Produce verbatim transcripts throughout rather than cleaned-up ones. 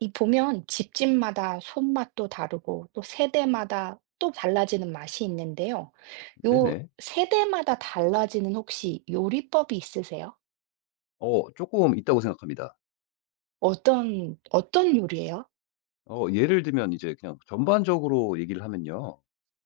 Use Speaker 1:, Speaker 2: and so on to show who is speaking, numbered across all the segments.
Speaker 1: 이 보면 집집마다 손맛도 다르고 또 세대마다 또 달라지는 맛이 있는데요. 요
Speaker 2: 네네.
Speaker 1: 세대마다 달라지는 혹시 요리법이 있으세요?
Speaker 2: 어 조금 있다고 생각합니다.
Speaker 1: 어떤 어떤 요리예요?
Speaker 2: 어 예를 들면 이제 그냥 전반적으로 얘기를 하면요.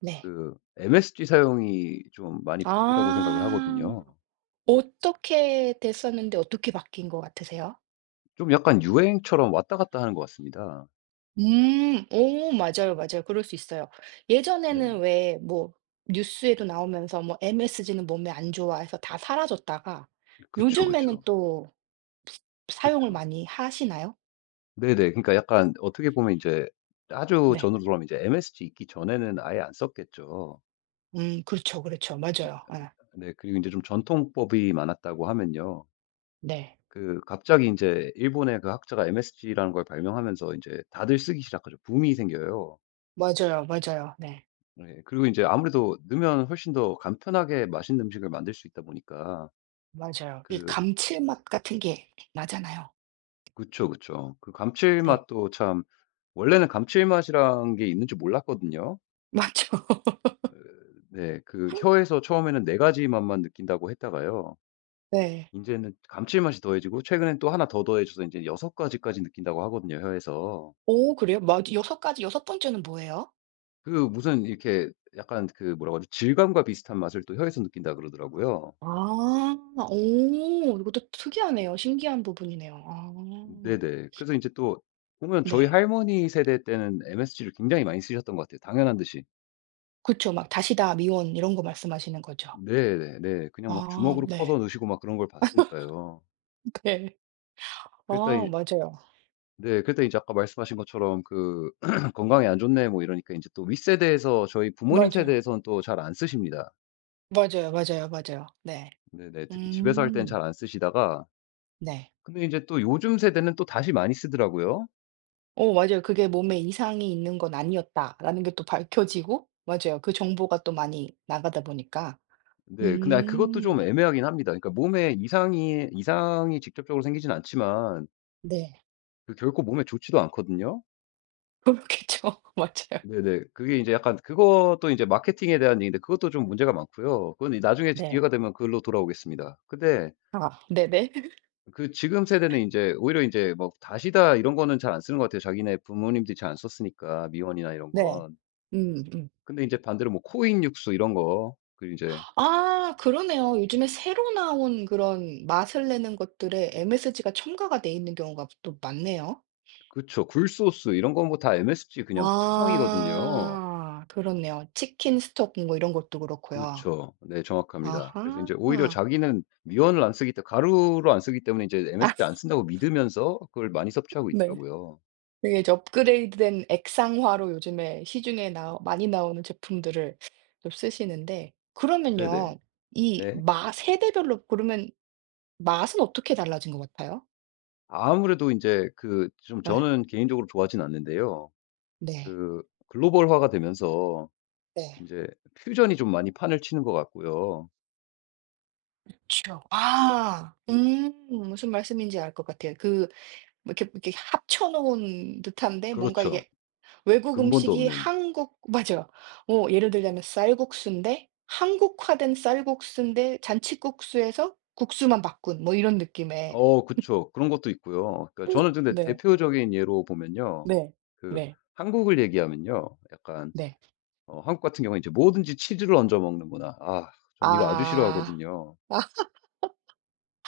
Speaker 1: 네.
Speaker 2: 그 엠에스지 사용이 좀 많이 바뀐다고 생각을
Speaker 1: 아.
Speaker 2: 하거든요.
Speaker 1: 어떻게 됐었는데 어떻게 바뀐 것 같으세요?
Speaker 2: 좀 약간 유행처럼 왔다 갔다 하는 것 같습니다.
Speaker 1: 음. 오 맞아요, 맞아요. 그럴 수 있어요.
Speaker 2: 네네.
Speaker 1: 예전에는 왜 뭐 뉴스에도 나오면서 뭐 엠에스지는 몸에 안 좋아 해서 다 사라졌다가
Speaker 2: 그쵸, 그쵸.
Speaker 1: 요즘에는 또 사용을
Speaker 2: 그쵸.
Speaker 1: 많이 하시나요?
Speaker 2: 네네. 그러니까 약간 어떻게 보면 이제 아주
Speaker 1: 네.
Speaker 2: 전으로 돌아가면 이제 엠에스지 있기 전에는 아예 안 썼겠죠.
Speaker 1: 음 그렇죠, 그렇죠. 맞아요. 예.
Speaker 2: 네. 그리고 이제 좀 전통법이 많았다고 하면요.
Speaker 1: 네.
Speaker 2: 그 갑자기 이제 일본의 그 학자가 엠에스지라는 걸 발명하면서 이제 다들 쓰기 시작하죠. 붐이 생겨요.
Speaker 1: 맞아요, 맞아요. 네.
Speaker 2: 네, 그리고 이제 아무래도 넣으면 훨씬 더 간편하게 맛있는 음식을 만들 수 있다 보니까
Speaker 1: 맞아요. 이
Speaker 2: 그
Speaker 1: 감칠맛 같은 게 나잖아요.
Speaker 2: 그쵸, 그쵸. 그
Speaker 1: 네.
Speaker 2: 감칠맛도 참 원래는 감칠맛이란 게 있는 줄 몰랐거든요.
Speaker 1: 맞죠.
Speaker 2: 어 네. 그 혀에서 처음에는 네 가지 맛만 느낀다고 했다가요.
Speaker 1: 네.
Speaker 2: 인제는 감칠맛이 더해지고 최근엔 또 하나 더 더해져서 인제 여섯 가지까지 느낀다고 하거든요, 혀에서.
Speaker 1: 오 그래요? 맞 여섯 가지 여섯 번째는 뭐예요?
Speaker 2: 그 무슨 이렇게 약간 그 뭐라고 하죠? 질감과 비슷한 맛을 또 혀에서 느낀다 그러더라고요.
Speaker 1: 아. 오 이것도 특이하네요. 신기한 부분이네요. 아.
Speaker 2: 네네. 그래서 인제 또 보면 저희
Speaker 1: 네.
Speaker 2: 할머니 세대 때는 엠에스지를 굉장히 많이 쓰셨던 것 같아요, 당연한 듯이.
Speaker 1: 그쵸. 막 다시다, 미원 이런 거 말씀하시는 거죠?
Speaker 2: 네네 네. 그냥 막
Speaker 1: 아
Speaker 2: 주먹으로 퍼서
Speaker 1: 네.
Speaker 2: 넣으시고 막 그런 걸 봤으니까요.
Speaker 1: 네. 아
Speaker 2: 그랬더니
Speaker 1: 맞아요.
Speaker 2: 네 그랬더니 이제 아까 말씀하신 것처럼 그 "건강에 안 좋네." 뭐 이러니까 인제 또 윗세대에서 저희 부모님
Speaker 1: 맞아요.
Speaker 2: 세대에서는 또 잘 안 쓰십니다.
Speaker 1: 맞아요, 맞아요, 맞아요. 네.
Speaker 2: 네네. 특히 집에서 할 때는
Speaker 1: 음.
Speaker 2: 잘 안 쓰시다가
Speaker 1: 네.
Speaker 2: 근데 인제 또 요즘 세대는 또 다시 많이 쓰더라고요.
Speaker 1: 어 맞아요. 그게 '몸에 이상이 있는 건 아니었다.'라는 게 또 밝혀지고 맞아요. 그 정보가 또 많이 나가다 보니까.
Speaker 2: 네. 근데 아 그것도 좀
Speaker 1: 음.
Speaker 2: 애매하긴 합니다. 그러니까 몸에 이상이 이상이 직접적으로 생기진 않지만
Speaker 1: 네.
Speaker 2: 그 결코 몸에 좋지도 않거든요.
Speaker 1: 그렇겠죠. 맞아요.
Speaker 2: 네네. 그게 이제 약간 그것도 이제 마케팅에 대한 얘기인데 그것도 좀 문제가 많고요. 그건 이 나중에
Speaker 1: 네.
Speaker 2: 기회가 되면 그걸로 돌아오겠습니다. 근데
Speaker 1: 아 네네.
Speaker 2: 그 지금 세대는 이제 오히려 이제 뭐 다시다 이런 거는 잘 안 쓰는 것 같아요. 자기네 부모님들이 잘 안 썼으니까 미원이나 이런
Speaker 1: 네.
Speaker 2: 건.
Speaker 1: 음 음.
Speaker 2: 근데 이제 반대로 뭐 코인 육수 이런 거 그리고 제
Speaker 1: 아 그러네요. 요즘에 새로 나온 그런 맛을 내는 것들에 엠에스지가 첨가가 돼 있는 경우가 또 많네요.
Speaker 2: 그쵸. 굴소스 이런 건 뭐 다 엠에스지 그냥 투성이거든요.
Speaker 1: 아 그렇네요. 치킨 스톡 뭐 이런 것도 그렇고요.
Speaker 2: 그쵸. 네 정확합니다. 그래서
Speaker 1: 아하.
Speaker 2: 인제 오히려
Speaker 1: 아.
Speaker 2: 자기는 미원을 안 쓰기 때 가루로 안 쓰기 때문에 인제 엠에스지 안 쓴다고 믿으면서 그걸 많이 섭취하고
Speaker 1: 네.
Speaker 2: 있더라고요.
Speaker 1: 그게 이제 업그레이드된 액상화로 요즘에 시중에 나 많이 나오는 제품들을 좀 쓰시는데
Speaker 2: 네네.
Speaker 1: 그러면요. 이
Speaker 2: 네.
Speaker 1: 맛 세대별로 고르면 맛은 어떻게 달라진 것 같아요?
Speaker 2: 아무래도 인제 그 좀
Speaker 1: 예.
Speaker 2: 저는 개인적으로 좋아하진 않는데요.
Speaker 1: 네.
Speaker 2: 그 글로벌화가 되면서
Speaker 1: 네.
Speaker 2: 인제 퓨전이 좀 많이 판을 치는 것 같고요.
Speaker 1: 추억. 아. 음. 무슨 말씀인지 알 것 같아요. 그 뭐 이렇게, 이렇게 합쳐 놓은 듯한데 뭔가
Speaker 2: 그렇죠.
Speaker 1: 이게 외국
Speaker 2: 근본도
Speaker 1: 음식이
Speaker 2: 없는.
Speaker 1: 한국 맞아요. 어 예를 들자면 쌀국수인데 한국화된 쌀국수인데 잔치국수에서 국수만 바꾼 뭐 이런 느낌의
Speaker 2: 어 그쵸. 그런 것도 있고요. 그러니까 저는 근데
Speaker 1: 네.
Speaker 2: 대표적인 예로 보면요.
Speaker 1: 네.
Speaker 2: 그
Speaker 1: 네.
Speaker 2: 한국을 얘기하면요. 약간
Speaker 1: 네.
Speaker 2: 어 한국 같은 경우는 이제 뭐든지 치즈를 얹어 먹는 문화. 아 저는 이거 아주
Speaker 1: 아.
Speaker 2: 싫어하거든요.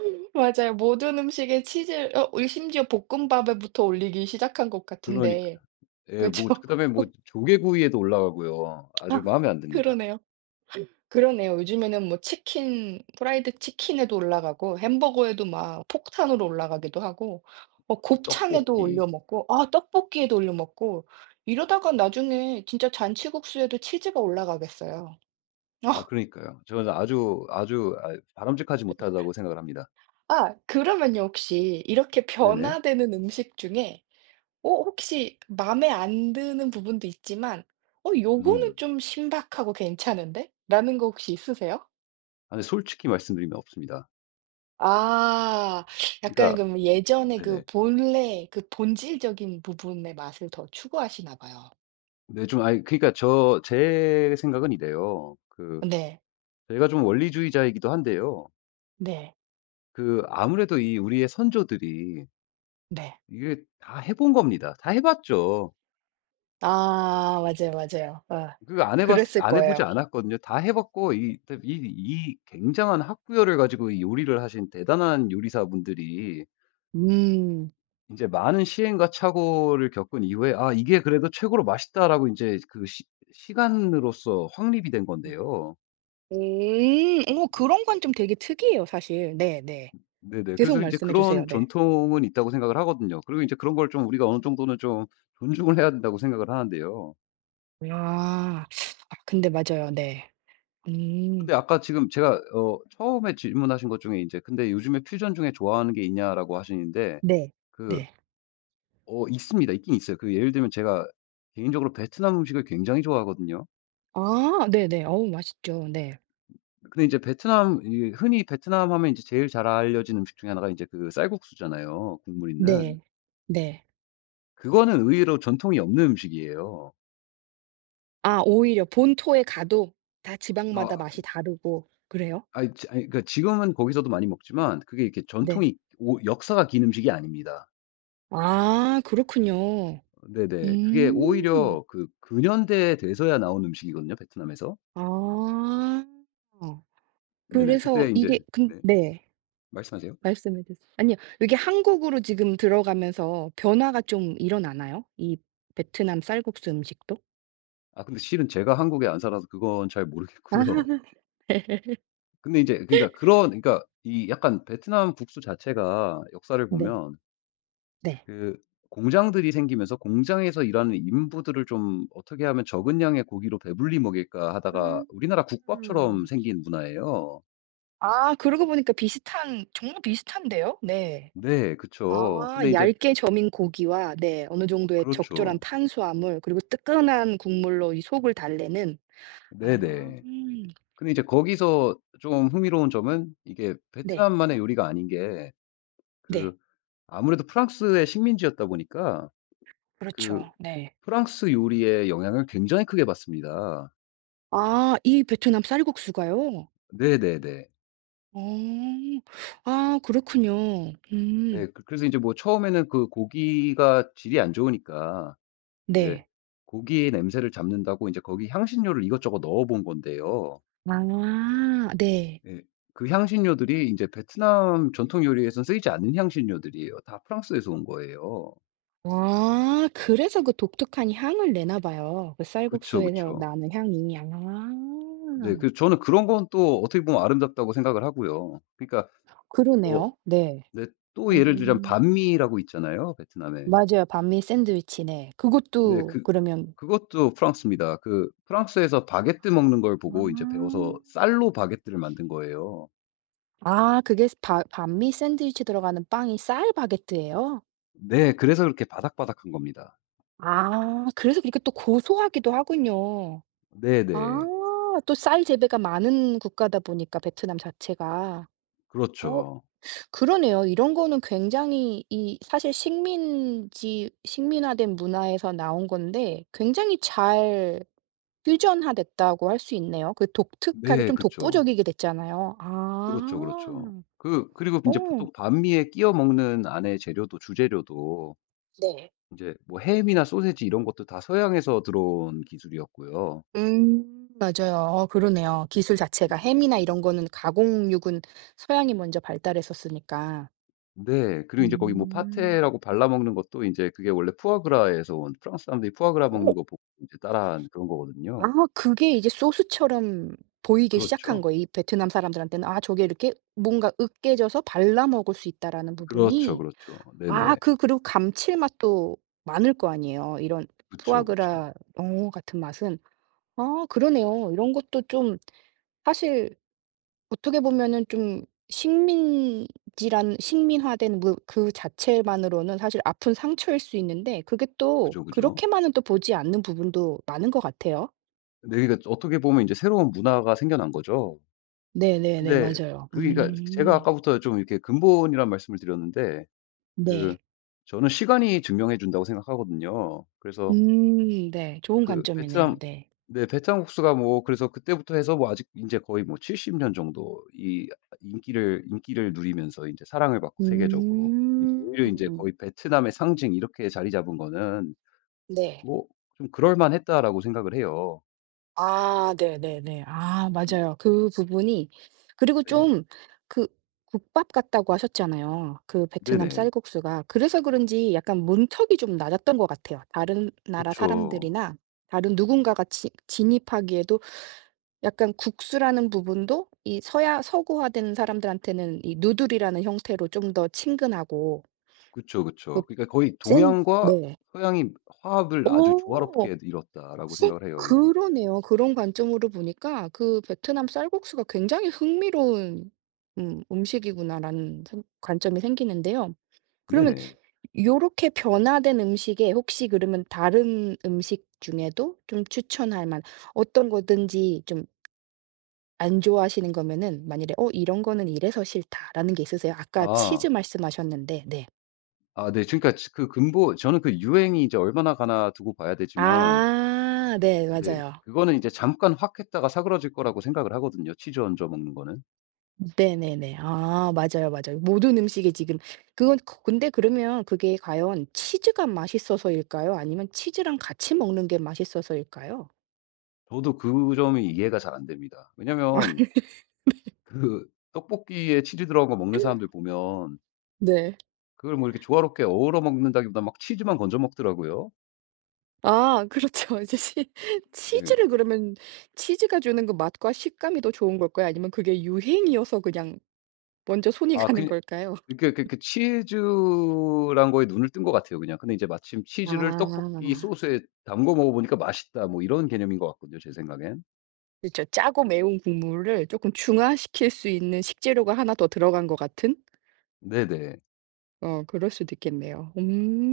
Speaker 1: 맞아요. 모든 음식에 치즈 어 심지어 볶음밥에부터 올리기 시작한 것
Speaker 2: 그러니까
Speaker 1: 같은데.
Speaker 2: 예 뭐
Speaker 1: 그죠?
Speaker 2: 그다음에 뭐 조개구이에도 올라가고요. 아주 마음에 안 듭니다.
Speaker 1: 그러네요. 그러네요. 요즘에는 뭐 치킨 프라이드 치킨에도 올라가고 햄버거에도 막 폭탄으로 올라가기도 하고 어
Speaker 2: 그죠.
Speaker 1: 곱창에도
Speaker 2: 떡볶이.
Speaker 1: 올려 먹고 아 떡볶이에도 올려 먹고 이러다가 나중에 진짜 잔치국수에도 치즈가 올라가겠어요. 어
Speaker 2: 아 그러니까요. 저는 아주, 아주 아 바람직하지 못하다고 생각을 합니다.
Speaker 1: 아 그러면요 혹시 이렇게
Speaker 2: 네네.
Speaker 1: 변화되는 음식 중에 어 혹시 맘에 안 드는 부분도 있지만 '어 요거는
Speaker 2: 음.
Speaker 1: 좀 신박하고 괜찮은데?'라는 거 혹시 있으세요?
Speaker 2: 아근 솔직히 말씀드리면 없습니다.
Speaker 1: 아. 약간
Speaker 2: 그러니까
Speaker 1: 그럼 예전에 그
Speaker 2: 네네.
Speaker 1: 본래 그 본질적인 부분의 맛을 더 추구하시나 봐요.
Speaker 2: 네 좀아 그러니까 저 제 생각은 이래요. 그
Speaker 1: 네.
Speaker 2: 제가 좀 원리주의자이기도 한데요.
Speaker 1: 네.
Speaker 2: 그 아무래도 이 우리의 선조들이
Speaker 1: 네.
Speaker 2: 이게 다 해본 겁니다. 다 해 봤죠.
Speaker 1: 아 맞아요, 맞아요. 어.
Speaker 2: 그 안 해봤
Speaker 1: 그랬을
Speaker 2: 안 해 보지
Speaker 1: 거예요.
Speaker 2: 않았거든요. 다 해 봤고 이 이 이 굉장한 학구열을 가지고 이 요리를 하신 대단한 요리사분들이
Speaker 1: 음.
Speaker 2: 이제 많은 시행과 착오를 겪은 이후에 '아 이게 그래도 최고로 맛있다.'라고 이제 그 시 시간으로서 확립이 된 건데요.
Speaker 1: 음. 어
Speaker 2: 네.
Speaker 1: 그런 건 좀 되게 특이해요 사실. 네네.
Speaker 2: 네네.
Speaker 1: 계속
Speaker 2: 그래서 이제
Speaker 1: 말씀해 주세요.
Speaker 2: 그런
Speaker 1: 네.
Speaker 2: 전통은 있다고 생각을 하거든요. 그리고 이제 그런 걸 좀 우리가 어느 정도는 좀 존중을 해야 된다고 생각을 하는데요.
Speaker 1: 아. 아 근데 맞아요. 네. 음.
Speaker 2: 근데 아까 지금 제가 어 처음에 질문하신 것 중에 인제 "근데 요즘에 퓨전 중에 좋아하는 게 있냐?"라고 하시는데
Speaker 1: 네.
Speaker 2: 그
Speaker 1: 네.
Speaker 2: 어 있습니다. 있긴 있어요. 그 예를 들면 제가 개인적으로 베트남 음식을 굉장히 좋아하거든요.
Speaker 1: 아 네네. 어우 맛있죠. 네.
Speaker 2: 근데 이제 베트남 이 흔히 베트남 하면 이제 제일 잘 알려진 음식 중에 하나가 인제 그 쌀국수잖아요, 국물 있는.
Speaker 1: 네. 네.
Speaker 2: 그거는 의외로 전통이 없는 음식이에요.
Speaker 1: 아 오히려 본토에 가도 다 지방마다
Speaker 2: 아
Speaker 1: 맛이 다르고 그래요?
Speaker 2: 아이 지 아이 그러니까 지금은 거기서도 많이 먹지만 그게 이렇게
Speaker 1: 네.
Speaker 2: 전통이 오 역사가 긴 음식이 아닙니다.
Speaker 1: 아 그렇군요.
Speaker 2: 네네. 그게
Speaker 1: 음.
Speaker 2: 오히려 그 근현대에 돼서야 나온 음식이거든요 베트남에서.
Speaker 1: 아.
Speaker 2: 네네.
Speaker 1: 그래서
Speaker 2: 그때
Speaker 1: 이게
Speaker 2: 인제
Speaker 1: 근
Speaker 2: 네.
Speaker 1: 네.
Speaker 2: 말씀하세요.
Speaker 1: 말씀해 주세요. 아니요. 이게 한국으로 지금 들어가면서 변화가 좀 일어나나요? 이 베트남 쌀국수 음식도?
Speaker 2: 아 근데 실은 제가 한국에 안 살아서 그건 잘
Speaker 1: 아
Speaker 2: 모르겠고요. 근데 이제 그러니까 그런 그러니까 이 약간 베트남 국수 자체가 역사를
Speaker 1: 네.
Speaker 2: 보면
Speaker 1: 네.
Speaker 2: 그 공장들이 생기면서 공장에서 일하는 인부들을 좀 어떻게 하면 적은 양의 고기로 배불리 먹일까 하다가
Speaker 1: 네.
Speaker 2: 우리나라 국밥처럼
Speaker 1: 아.
Speaker 2: 생긴 문화예요.
Speaker 1: 아 그러고 보니까 비슷한 정말 비슷한데요? 네.
Speaker 2: 네.
Speaker 1: 아
Speaker 2: 그쵸. 근데 이제
Speaker 1: 얇게 저민 고기와 네 어느 정도의 적절한
Speaker 2: 그렇죠.
Speaker 1: 탄수화물 그리고 뜨끈한 국물로 이 속을 달래는 아
Speaker 2: 네네.
Speaker 1: 음.
Speaker 2: 근데 이제 거기서 좀 흥미로운 점은 이게
Speaker 1: 네.
Speaker 2: 베트남만의 요리가 아닌 게
Speaker 1: 네.
Speaker 2: 그 아무래도 프랑스의 식민지였다 보니까 그
Speaker 1: 그렇죠. 네.
Speaker 2: 프랑스 요리의 영향을 굉장히 크게 받습니다.
Speaker 1: 아 이 베트남 쌀국수가요?
Speaker 2: 네네네.
Speaker 1: 어. 아 그렇군요.
Speaker 2: 네.
Speaker 1: 음.
Speaker 2: 그 그래서 이제 뭐 처음에는 그 고기가 질이 안 좋으니까 이제
Speaker 1: 네.
Speaker 2: 고기의 냄새를 잡는다고 이제 거기 향신료를 이것저것 넣어 본 건데요.
Speaker 1: 아 네.
Speaker 2: 예. 그 향신료들이 이제 베트남 전통 요리에선 쓰이지 않는 향신료들이에요. 다 프랑스에서 온 거예요.
Speaker 1: 아 그래서 그 독특한 향을 내나 봐요. 그
Speaker 2: 그쵸,
Speaker 1: 쌀국수에서
Speaker 2: 그쵸.
Speaker 1: 나는 향이.
Speaker 2: 네. 그
Speaker 1: 아
Speaker 2: 저는 그런 건 또 어떻게 보면 아름답다고 생각을 하고요. 그러니까 어
Speaker 1: 그러네요. 네.
Speaker 2: 네 또 예를 들자면
Speaker 1: 음.
Speaker 2: 반미라고 있잖아요, 베트남에.
Speaker 1: 맞아요. 반미 샌드위치네.
Speaker 2: 네.
Speaker 1: 그것도
Speaker 2: 그
Speaker 1: 그러면
Speaker 2: 그것도 프랑스입니다. 그 프랑스에서 바게트 먹는 걸 보고 이제
Speaker 1: 아.
Speaker 2: 배워서 쌀로 바게트를 만든 거예요.
Speaker 1: 아 그게 스 바 반미 샌드위치 들어가는 빵이 쌀 바게트예요?
Speaker 2: 네. 그래서 그렇게 바삭바삭한 겁니다.
Speaker 1: 아 그래서 그렇게 또 고소하기도 하군요. 아
Speaker 2: 네네.
Speaker 1: 또 쌀 재배가 많은 국가다 보니까 베트남 자체가. 어
Speaker 2: 그렇죠.
Speaker 1: 그러네요. 이런 거는 굉장히 이 사실 식민지 식민화된 문화에서 나온 건데 굉장히 잘 퓨전화됐다고 할 수 있네요. 그 독특하게
Speaker 2: 네.
Speaker 1: 좀
Speaker 2: 그쵸.
Speaker 1: 독보적이게 됐잖아요.
Speaker 2: 그렇죠,
Speaker 1: 아.
Speaker 2: 그렇죠. 그 그리고 이제
Speaker 1: 어
Speaker 2: 보통 반미에 끼워 먹는 안에 재료도 주재료도
Speaker 1: 네.
Speaker 2: 이제 뭐 햄이나 소시지 이런 것도 다 서양에서 들어온 기술이었고요.
Speaker 1: 음 맞아요. 어 그러네요. 기술 자체가 햄이나 이런 거는 가공육은 서양이 먼저 발달했었으니까.
Speaker 2: 네. 그리고 인제 거기 뭐
Speaker 1: 음.
Speaker 2: 파테라고 발라 먹는 것도 인제 그게 원래 푸아그라에서 온 프랑스 사람들이 푸아그라 먹는
Speaker 1: 어
Speaker 2: 거 보고 인제 따라한 그런
Speaker 1: 아
Speaker 2: 거거든요.
Speaker 1: 그게 이제 소스처럼 보이기 시작한
Speaker 2: 그렇죠.
Speaker 1: 거예요. 이 베트남 사람들한테는 '아 저게 이렇게 뭔가 으깨져서 발라 먹을 수 있다.'라는
Speaker 2: 그렇죠,
Speaker 1: 부분이
Speaker 2: 그렇죠.
Speaker 1: 아
Speaker 2: 네네.
Speaker 1: 그 그리고 감칠맛도 많을 거 아니에요. 이런
Speaker 2: 그쵸, 그쵸.
Speaker 1: 푸아그라 어 같은 맛은. 아 그러네요. 이런 것도 좀 사실 어떻게 보면은 좀 식민지란 식민화된 무 그 자체만으로는 사실 아픈 상처일 수 있는데 그게 또
Speaker 2: 그죠, 그죠.
Speaker 1: 그렇게만은 또 보지 않는 부분도 많은 것 같아요.
Speaker 2: 네 그러니까 어떻게 보면 인제 새로운 문화가 생겨난 거죠.
Speaker 1: 네네네.
Speaker 2: 근데
Speaker 1: 맞아요.
Speaker 2: 그게 그러니까 제가
Speaker 1: 음.
Speaker 2: 아까부터 좀 이렇게 근본이란 말씀을 드렸는데 그
Speaker 1: 네.
Speaker 2: 저는 시간이 증명해 준다고 생각하거든요. 그래서
Speaker 1: 음 네. 좋은
Speaker 2: 그
Speaker 1: 관점이네요.
Speaker 2: 베트남
Speaker 1: 네.
Speaker 2: 네 베트남국수가 뭐 그래서 그때부터 해서 뭐 아직 인제 거의 뭐 칠십 년 정도 이 인기를 인기를 누리면서 인제 사랑을 받고 세계적으로 이 오히려 인제
Speaker 1: 음.
Speaker 2: 거의 '베트남의 상징' 이렇게 자리 잡은 거는
Speaker 1: 네.
Speaker 2: 뭐 좀 '그럴 만했다.'라고 생각을 해요.
Speaker 1: 아 네네네. 아
Speaker 2: 음
Speaker 1: 맞아요. 그 부분이 그리고
Speaker 2: 네네.
Speaker 1: 좀 그 국밥 같다고 하셨잖아요. 그 베트남
Speaker 2: 네네.
Speaker 1: 쌀국수가. 그래서 그런지 약간 문턱이 좀 낮았던 것 같아요. 다른 나라
Speaker 2: 그쵸.
Speaker 1: 사람들이나 다른 누군가가 치 진입하기에도 약간 국수라는 부분도 이 서야 서구화된 사람들한테는 이 누들이라는 형태로 좀 더 친근하고
Speaker 2: 그쵸,
Speaker 1: 그
Speaker 2: 그쵸. 그러니까 거의
Speaker 1: 센
Speaker 2: '동양과
Speaker 1: 네.
Speaker 2: 서양이 화합을 아주
Speaker 1: 오.
Speaker 2: 조화롭게 이뤘다.'라고
Speaker 1: 혹시?
Speaker 2: 생각을 해요, 요기
Speaker 1: 그러네요. 그런 관점으로 보니까 '그 베트남 쌀국수가 굉장히 흥미로운 음 음식이구나.'라는 생 관점이 생기는데요. 그러면
Speaker 2: 네네.
Speaker 1: 이렇게 변화된 음식에 혹시 그러면 다른 음식 중에도 좀 추천할 만한 어떤 거든지 좀 안 좋아하시는 거면은 만일에 '어 이런 거는 이래서 싫다.'라는 게 있으세요? 아까 치즈
Speaker 2: 아.
Speaker 1: 말씀하셨는데 네.
Speaker 2: 아 네. 그러니까 지 그 근본 저는 그 유행이 이제 얼마나 가나 두고 봐야 되지만
Speaker 1: 아 네
Speaker 2: 네
Speaker 1: 맞아요.
Speaker 2: 그거는 이제 잠깐 확 했다가 사그러질 거라고 생각을 하거든요, 치즈 얹어 먹는 거는.
Speaker 1: 네네네. 아 맞아요, 맞아요. 모든 음식에 지금 그건 그 근데 그러면 그게 과연 치즈가 맛있어서일까요? 아니면 치즈랑 같이 먹는 게 맛있어서일까요?
Speaker 2: 저도 그 점이 이해가 잘 안 됩니다. 왜냐면 그 떡볶이에 치즈 들어간 거 먹는 사람들 보면
Speaker 1: 네.
Speaker 2: 그걸 뭐 이렇게 조화롭게 어우러 먹는다기보다 막 치즈만 건져 먹더라고요.
Speaker 1: 아 그렇죠. 이제 치
Speaker 2: 예.
Speaker 1: 치즈를 그러면 치즈가 주는 그 맛과 식감이 더 좋은 걸까요? 아니면 그게 유행이어서 그냥 먼저 손이
Speaker 2: 아
Speaker 1: 가는
Speaker 2: 그냥
Speaker 1: 걸까요?
Speaker 2: 이렇게 그 그 치즈란 거에 눈을 뜬 것 같아요, 그냥. 근데 이제 마침 치즈를 떡볶이
Speaker 1: 아.
Speaker 2: 소스에 담궈 먹어 보니까 맛있다 뭐 이런 개념인 것 같거든요, 제 생각엔.
Speaker 1: 그렇죠 짜고 매운 국물을 조금 중화시킬 수 있는 식재료가 하나 더 들어간 것 같은?
Speaker 2: 네네.
Speaker 1: 어 그럴 수도 있겠네요.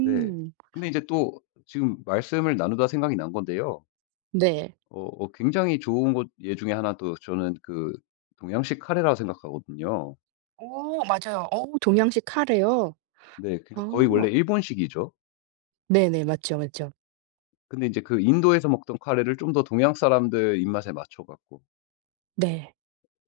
Speaker 2: 네. 근데 이제 또 지금 말씀을 나누다 생각이 난 건데요.
Speaker 1: 네.
Speaker 2: 어 어 굉장히 좋은 곳 예 중에 하나 또 저는 그 동양식 카레라고 생각하거든요.
Speaker 1: 오 맞아요. 어. 어 동양식 카레요?
Speaker 2: 네. 그러니까
Speaker 1: 아.
Speaker 2: 거의 원래 일본식이죠.
Speaker 1: 네네. 맞죠, 맞죠.
Speaker 2: 근데 이제 그 인도에서 먹던 카레를 좀 더 동양 사람들 입맛에 맞춰 갖고
Speaker 1: 네.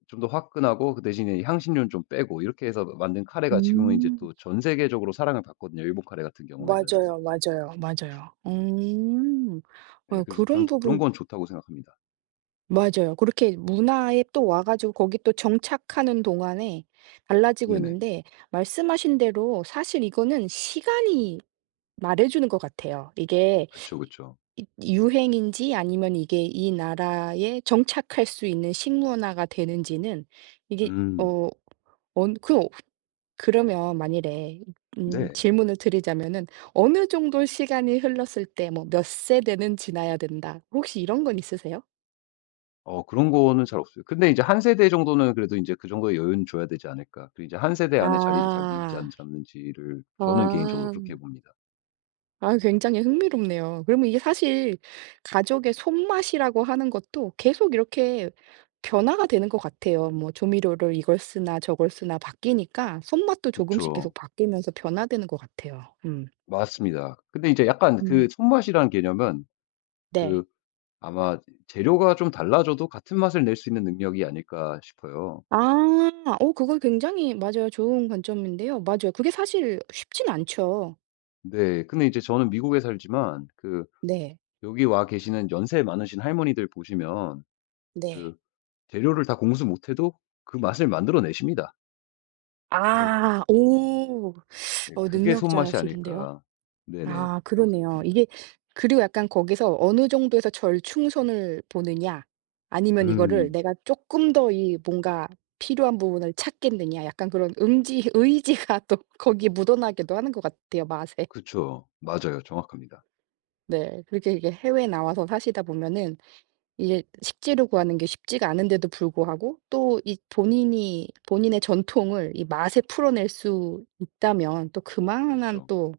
Speaker 2: 좀 더 화끈하고 그 대신에 향신료는 좀 빼고 이렇게 해서 만든 카레가 지금은 이제
Speaker 1: 음.
Speaker 2: 또 전 세계적으로 사랑을 받거든요, 일본 카레 같은 경우에는.
Speaker 1: 맞아요, 맞아요, 맞아요. 음.
Speaker 2: 네
Speaker 1: 어
Speaker 2: 그래서 저는
Speaker 1: 그런
Speaker 2: 또 그런
Speaker 1: 부분
Speaker 2: 건 좋다고 생각합니다.
Speaker 1: 맞아요. 그렇게 문화에 또 와 가지고 거기 또 정착하는 동안에 달라지고
Speaker 2: 네네.
Speaker 1: 있는데 말씀하신 대로 사실 이거는 시간이 말해 주는 것 같아요. 이게
Speaker 2: 그쵸, 그쵸.
Speaker 1: 이 유행인지 아니면 이게 이 나라에 정착할 수 있는 식문화가 되는지는 이게
Speaker 2: 음.
Speaker 1: 어 언 그 그러면 만일에 음
Speaker 2: 네.
Speaker 1: 질문을 드리자면은 "어느 정도 시간이 흘렀을 때 뭐 몇 세대는 지나야 된다." 혹시 이런 건 있으세요?
Speaker 2: 어 그런 거는 잘 없어요. 근데 이제 한 세대 정도는 그래도 인제 그 정도의 여유는 줘야 되지 않을까. 그 이제 한 세대 안에 자리를 잡는지 안
Speaker 1: 아.
Speaker 2: 잡는지를 저는 개인적으로 그렇게
Speaker 1: 아.
Speaker 2: 봅니다.
Speaker 1: 아 굉장히 흥미롭네요. 그러면 이게 사실 가족의 손맛이라고 하는 것도 계속 이렇게 변화가 되는 것 같아요. 뭐 조미료를 이걸 쓰나 저걸 쓰나 바뀌니까 손맛도 조금씩 계속
Speaker 2: 그쵸.
Speaker 1: 바뀌면서 변화되는 것 같아요. 음.
Speaker 2: 맞습니다. 근데 이제 약간 그
Speaker 1: 음.
Speaker 2: 손맛이라는 개념은 그
Speaker 1: 네.
Speaker 2: 아마 재료가 좀 달라져도 같은 맛을 낼 수 있는 능력이 아닐까 싶어요.
Speaker 1: 아. 어 그거 굉장히 맞아요. 좋은 관점인데요. 맞아요. 그게 사실 쉽진 않죠.
Speaker 2: 네. 근데 이제 저는 미국에 살지만 그
Speaker 1: 네.
Speaker 2: 여기 와 계시는 연세 많으신 할머니들 보시면
Speaker 1: 네.
Speaker 2: 그 재료를 다 공수 못해도 그 맛을 만들어 내십니다. 그래서
Speaker 1: 아. 오.
Speaker 2: 네.
Speaker 1: 어
Speaker 2: 그게 손맛이
Speaker 1: 능력자시긴데요.
Speaker 2: 아닐까. 네네.
Speaker 1: 아
Speaker 2: 라고
Speaker 1: 그러네요.
Speaker 2: 생각합니다.
Speaker 1: 이게 그리고 약간 거기서 어느 정도에서 절충선을 보느냐 아니면 이거를
Speaker 2: 음.
Speaker 1: 내가 조금 더 이 뭔가 필요한 부분을 찾겠느냐 약간 그런 음지 의지가 또 거기에 묻어나기도 하는 것 같아요 맛에.
Speaker 2: 그쵸. 맞아요. 정확합니다.
Speaker 1: 네. 그렇게 이게 해외 나와서 사시다 보면은 이게 식재료 구하는 게 쉽지가 않은데도 불구하고 또 이 본인이 본인의 전통을 이 맛에 풀어낼 수 있다면 또 그만한
Speaker 2: 그쵸.
Speaker 1: 또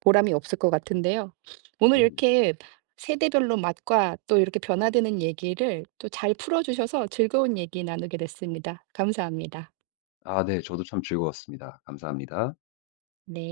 Speaker 1: 보람이 없을 것 같은데요. 오늘
Speaker 2: 네네.
Speaker 1: 이렇게 세대별로 맛과 또 이렇게 변화되는 얘기를 또 잘 풀어 주셔서 즐거운 얘기 나누게 됐습니다. 감사합니다.
Speaker 2: 아 네. 저도 참 즐거웠습니다. 감사합니다.
Speaker 1: 네.